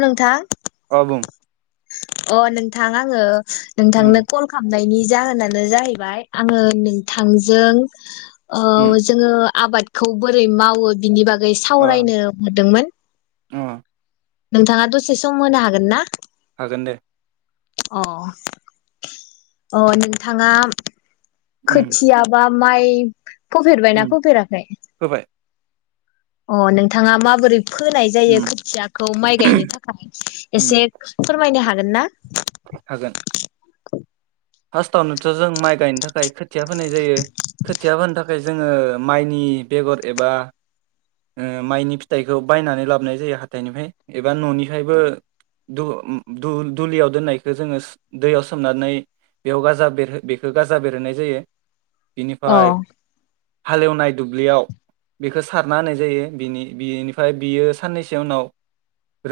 नोंथा अ बुं अ नोंथां आङो उम नोंथांनो कल खालामनायनि जाहोनानो जाहैबाय आङो नोंथांजों औ उम जोङो आबादखौ बोरै मावो बिनि बाग गै सावरायनो हरदोंमोन। ओं। नोंथाङा दसे सम होनो हागोन ना? हागोन दे। अ अ अ नोंथाङा उम खोथिया बा माइ फोफेरबायना उम फोफेराखै फोबाय अ नोंथाङा माबोरै फोनाय जायो उम खोथियाखौ माइ गायनो थाखाय एसे उम फोरमायनो हाग होनना? हागोन। फास्टावनोथ जों माइ गायनो थाखाय खोथ थिया फोनाय जायो खोथिया फोनो थाखाय जोङो माइनि बेगर एबा ओ माइनि फिथाइखौ बायनानै लाबोनाय जायो हाथाइनिफाय एबा ननिफायबो दु ओ दुल दुलियाव दोननायखौ जोङो दैयाव सोमनानै बेयाव गाजा बेरहो बेरहो गाजा बेरहोनाय जायो अ बिनिफाय हालेवनाय दुब्लियाव बेखौ सारना होनाय जायो बिनि बिनिफ्राय बियो साननैसो उनाव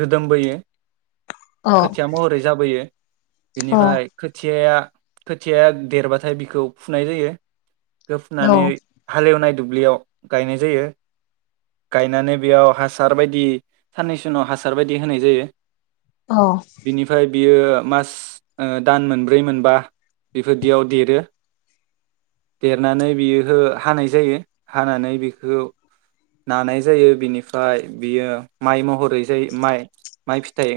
रोदोमबोयो अ खोथिया महरै जाबोयो अ बेनिफाय खोथिया खोथियाया देरबाथाय बिखौ फुनाय जायो अ गोफनानै हालेवनाय दुब्लियाव गायनाय जायो गायनानै बेयाव हासार बायदि साननैसो उनाव हासार बायदि होनाय जायो औ बिनिफ्राय बियो मास ओ दान मोन बै मोनबा बेफोरदियाव देरो देरनानै बियो हो हानाय जायो हानानै बेखौ नानाय जायो बिनिफाय बियो माइ महरै जायो माइ माइ फिथाइ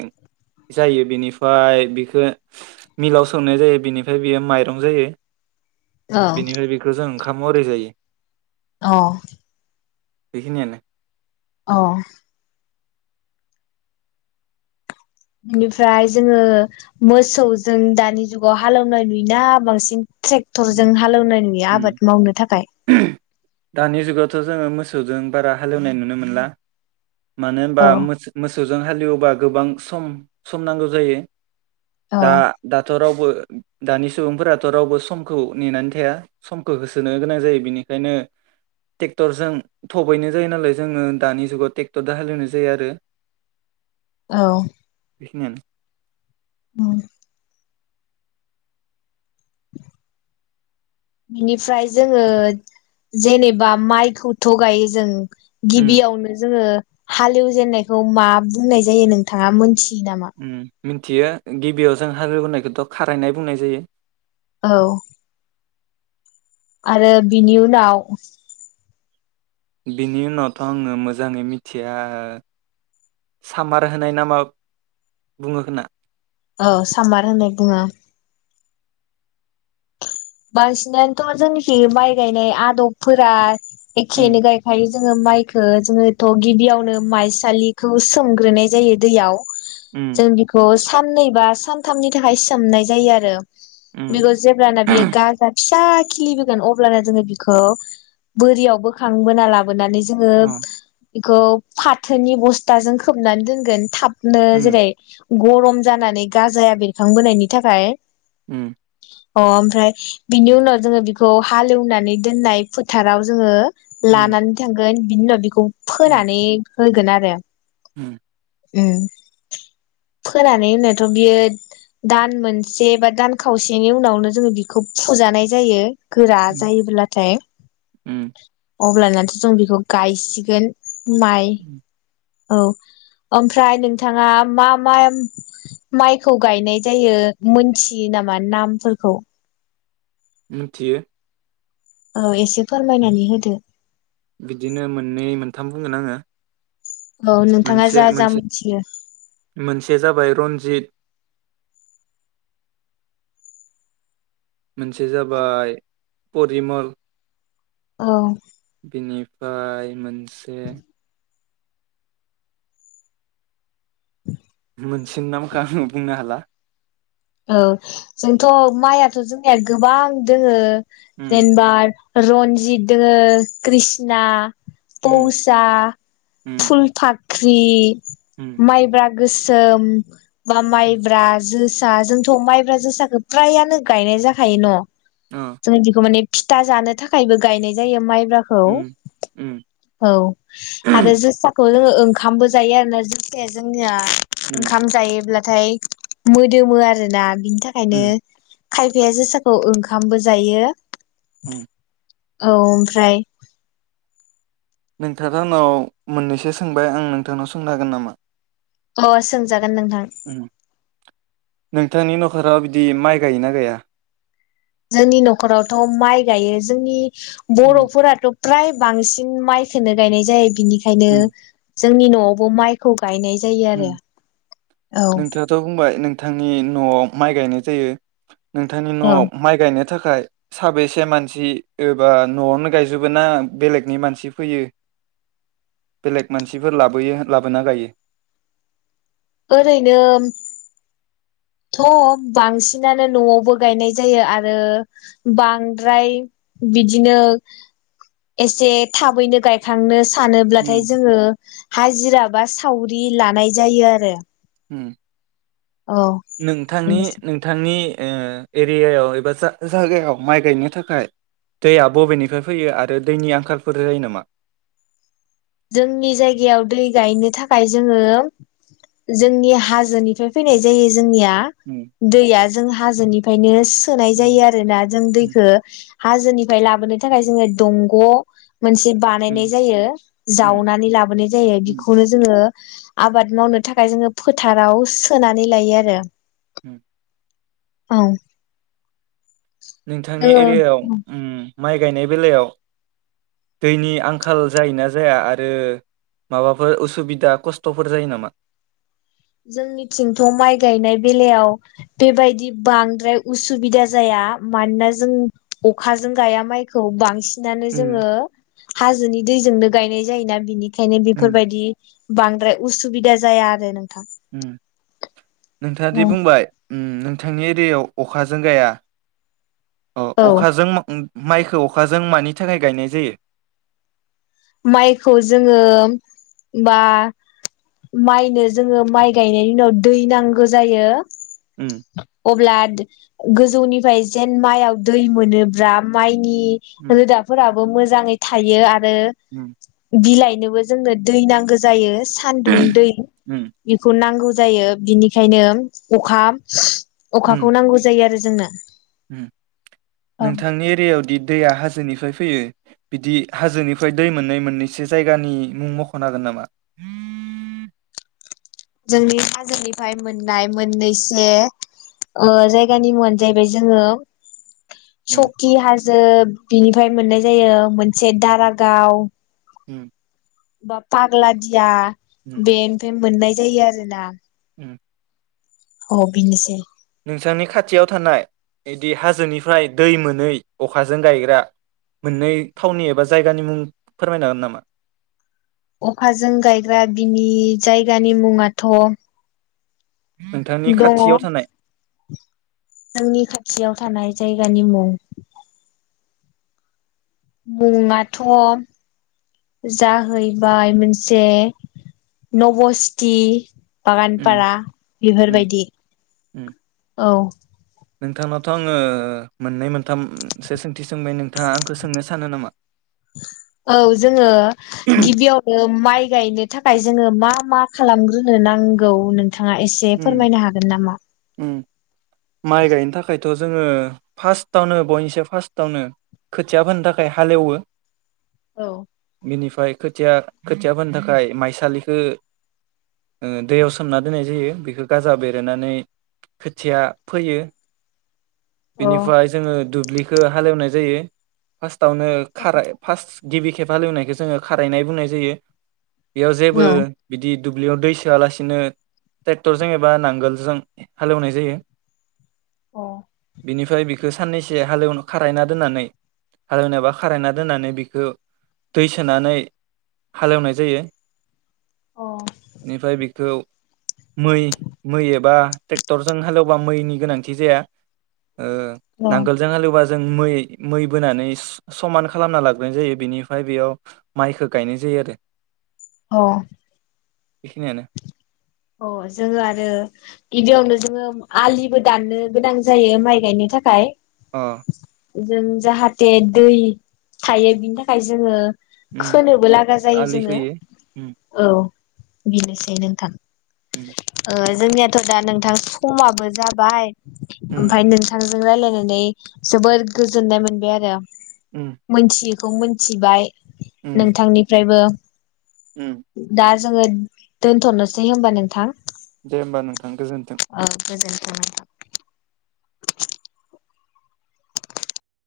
जायो बिनिफाय बिखौ मिलाव सौनाय जायो बिनिफाय बियो माइरं जायो अ बेनिफाय बेखौ जों खामरै जायो औ बेखिनियानो औ बेनिफ्राय जोङो मोसौजों दानि जुगाव हालौनाय नुयोना बांसिन ट्रेक्टरजों हालौनाय नुयो आबाद मावनो थाखाय दानि जुगावथ जोङो मोसौजों बारा हालौनाय नुनो मोनला मानो होनबा औ मोसौ मोसौजों हालेवबा गोबां सम सम नांगौ जायो औ दा दाथ' राव दानि सुबुंफोराथ' रावबो सम नेनानै थखौ होसोनो गोनां जायो बेनिखायनो ट्रेक्टरजों थबैनो जायो नालाय जोङो दानि जुगाव ट्रेक्टर द हालेवनाय जायो आरो औ मोन औ बिनिफ्राय जोङो जेनेबा माइखौ थगायो जों उम गिबियावनो जोङो हालेवजेननायखौ मा बुंनाय जायो नोंथाङा मोनथि बिदामा मिन्थियो गिबियाव जों हालेवग्रोनायखौथ' खारायनाय बुंनाय जायो औ आरो बिनि उनाव बिनि उनावथ' आङो मोजाङै मिथिया सामार होनाय नामा बुङो ख ना औ समार होननाय बुङो। बांसिनानोथ' जोंखि माइ गायनाय आदबफोरा। उम एखेयैनो गयखायो। जोङो माइखौ जोङोथ' गिबियावनो माइसालिखौ सोमग्रोनाय जायो दैयाव। उम जों बेखौ साननै बा सान थामनि थाखाय सोमनाय जायो आरो। उम बेखौ जेब्लानो बियो। फिसा खिलि होगोन अब्लानो जोङो बिखौ बोरयाव बोखांबोना लाबो नानै जोङो अ बेखौ फाथोनि बस्थाजों खोबनानै दोनगोन थाब नो उम जेरै- गरम जानानै गाजाया बेरखांबोनायनि थाखाय। उम। अ ओमफ्राय बिनि उनाव जोङो बिखौ हालेवनानै दोननाय फोथाराव जोङो। उम लानानै थांगोन। बिनि उनाव बिखौ उम फोनानै होगोन आरो। उम। उम फोनानै उनायावथ' बियो दान मोनसे बा दान खावसेनि उनावनो जोङो बि खौ फुजानाय जायो। गोरा उम जायोब्लाथाय। उम अब्लानाथ' जों बेखौ गायसिगोन माइ औ ओमफ्राय नोंथाङा मा मा माइखौ गायनाय जायो मोनथियो नामा नामफोरखौ? मिथियो। औ एसे फोरमायनानै होदो। बिदिनो मोननै मोनथाम बुंगोन आङो औ नोंथाङा मोनसे जा जा मोनसे मिथियो मोनसेया जाबाय रन्जित, मोनसे जाबाय परिमल, औ बिनिफ्राय मोनसे मोनसे नामखो आं बुंनो हाला। औ जोंथ' माइयाथ' जोंनिया गोबां दोङो उम जेनबार रनजित दोङो कृष्णा उम फौसा उम फुलफात ख्रि उम माइब्रा गोसोम बा माइब्रा जो सा जोंथ' माइब्रा जोसाखो फ्रायानो गायनाय जाखायो न'। अ जों जिखौ माने फिथा जानो थाखायबो गायनाय जायो माइ ब्राखौ उम उम औ आरो जोसाखौ जोङो ओंखामबो जायो आरोना जोसाया जोंनिया उम ओंखाम जायोब्ला थाय मो दोमो आरोना बि नि थाखायनो उम खायफाया जोसाखौ ओंखामबो जायो। उम [inaudible] औ ओमफ्राय नोंथाङाथ' आंनाव मोननैसो सोंबाय आं नोंथांनाव सोंनो हागोन नामा? अ सोंजा गोन नोंथां। उम नोंथांनि न'खराव बिदि माइ गायोना गाया? जोंनि न'खरावथ' माइ गायो जोंनि उम बर'फोराथ' फ्राय बांसिन माइखौनो गायनाय जायो। बिनिखायनो उम जोंनि न'आवबो माइखौ गायनाय जायो उम आरो औ। नोंथाङाथ' बुंबाय नोंथांनि न'आव माइ गायनाय जायो। नोंथांनि औ न'आव माइ गायनो थाखाय साबेसे मानसि ओ बा न'आवनो गायजोबो ना बेलेगनि मानसि फैयो बेलेग मानसिफोर लाबोयो लाबोना गायो? ओरैनो थ' बांसिनानो न'आवबो गायनाय जायो आरो बांद्राय बिदिनो एसे थाबैनो गायखांनो उम सानोब्लाथाय जोङो हाजिरा बा सावरि लानाय जायो आरो। होम। औ नोंथांनि बेनोसै नोंथांनि ओ एरियायाव एबा जायगायाव माइ गायनो थाखाय दैया बबेनिफ्राय फैयो आरो दैनि आंखालफोर जायो नामा? जोंनि जायगायाव दै गायनो थाखाय जोङो जोंनि हाजोनिफ्राय फैनाय जायो जोंनिया उम दैया जों हाजोनि ओंखायनो सोनाय उम जायो आरोना जों उम दैखौ हाजोनिफ्राय लाबोनो थाखाय जोङो दंग' मोनसे उम बानायनाय जायो। उम जावनानै लाबोनाय जायो बेखौनो जोङो ओ आबाद मावनो थाखाय जोङो फोथाराव सोनानै लायो आरो। उम औ नोंथांनि एरियायाव जोङो ओम माइ गायनाय बेलायाव दैनि आंखाल जायोना जाया आरो माबाफोर उसुबिदा खस्थ'फोर जायो नामा? जोंनिथिंथ' माइ गायनाय बेलायाव बेबायदि बांद्राय उसुबिदा जाया मानोना जों अखाजों गाया माइखौ बांसिनानो जोङो उम हाजोनि दैजोंनो गायनाय जायोना बिनि खायनो उम बेफोरबायदि बांद्राय उसुबिदा जाया आरो नोंथां। उम नोंथाङा जे औ बुंबाय ओम नोंथांनि एरियायाव अखाजों गाया ओ अखाजों माइखौ अखाजों मानि थाखाय गायनाय जायो? माइखौ जोङो बा माइनो जोङो माइ गायनायनि उनाव दै नांगौ जायो। उम अब्ला गोजौनिफ्राय जेन माइयाव दै मोनोब्ला माइ नि उम रोदाफोराबो मोजां मोजाङै थायो आरो बिलाइनोबो जोंनो दै नांगौ जायो। सानदुं उम दै उम बेखौ नांगौ। जायो बिनिखायनो अखा अखाखौ नांगौ जायो आरो जो जोंनो ओम नोंथांनि एरियायाव दि दैया हाजोनिफ्राय फैयो बिदि हाजोनिफ्राय दै मोननै मोननैसो जायगानि मुं मखनो हागोन नामा? जोंनि हाजोनिफ्राय मोननाय मोननैसे ओ जायगानि मुंङानो जाहैबाय जोंङो उम सखि हाजो बिनिफ्राय मोननाय जायो मोनसे दारागाव उम बा फाग्ला दिया उम बेनिफ्राय मोननाय जायो आरो ना उम औ बिनोसेै नोंसानि खाथियाव थानाय बिदि हाजोनिफ्राय दै मोनै अखाजों गायग्रा मोननै थावननि एबा जायगानि मुं फोरमायनो हागोन नामा? अखाजों गायग्रा बिनि जायगानि मुंङाथ नोंथांनि खाथियाव थानाय जोंनि खाथियाव थानाय जायगानि मुं मुंङाथ जाहैबाय मोनसे नबस्थि उम बागानफारा उम बेफोरबायदि उम औ नोंथांनावथ आंङो मोननै मोन थामसो सोंथि सोंबाय नोंथाङा आंखौ सोंनो सानो नामा? औ जोङो गिबियावनो माइ गायनो थाखाय जोङो मा मा खालामग्रोनो नांगौ नों थाङा एसे उम फोरमायनो हागोन नामा?? उम माइ गायनो थाखाय थ जोंङो फार्स्टावनो बयनिसो फार्स्टावनो खोथिया फोनो थाखाय हालेवो औ बिनिफ्राय खोथिया खोथिया फोनो थाखाय माइसालिखौ दैयाव ओ सोमना दोननाय जायो। बेखौ गाजा बेरायनानै खोथिया फोयो‌। अ बेनिफ्राय जोंङो दुब्लि हालेवनाय जायो फास तावनो खाराय फार्स्ट गिबि खेब हालेवनायखौ जोंङो खारायनाय बुंनाय जायो। बेयाव जेबो बिदि दुब्लियाव दै सोआलासिनो ट्रेक्टरजों एबा नांगोलजों हालेवनाय जायो। औ बिनिफ्राय बिखौ साननैसो हालेव खारायना दोननानै हालेवनायबा खारायना दोननानै बिखो दै सोनानै हालेवनाय जायो। [inaudible] निफ्राय बिखौ मै मै एबा ट्रेक्टरजों हालेवबा मैनि गोनांथि जाया ओ‌ अ नांगोलजों हालेवोबा जों मै मै बोनानै समान खालामनानै लाग्रोनाय जायो बेनिफ्राय बेयाव माइखौ गायनाय जायो आरो। अ बेखिनियानो अ जोङो आरो गिबियावनो जोङो आलिबो दाननो गोनां जायो माइ गायनो थाखाय। अ जों जाहाथे दै थायो बिनि थाखाय जोङो उम खोनोबो लागा जायो आलि जोङो खोयो उम औ। बिनोसै‌ नोंथां। उम ओ जोंनियाथ' दा नोंथां समाबो जाबाय। उम ओमफाय नोंथां रायलायनानै जोबोर गोजोननाय मोनबाय आरो उम मोनथियो। खौ मोनथिबाय। उम नोंथांनिफ्रायबो उम दा जोङो दोन्थ'नोसै होमबा नोंथां। दे होमबा नोंथां गोजोन्थों। ओ [unintelligible]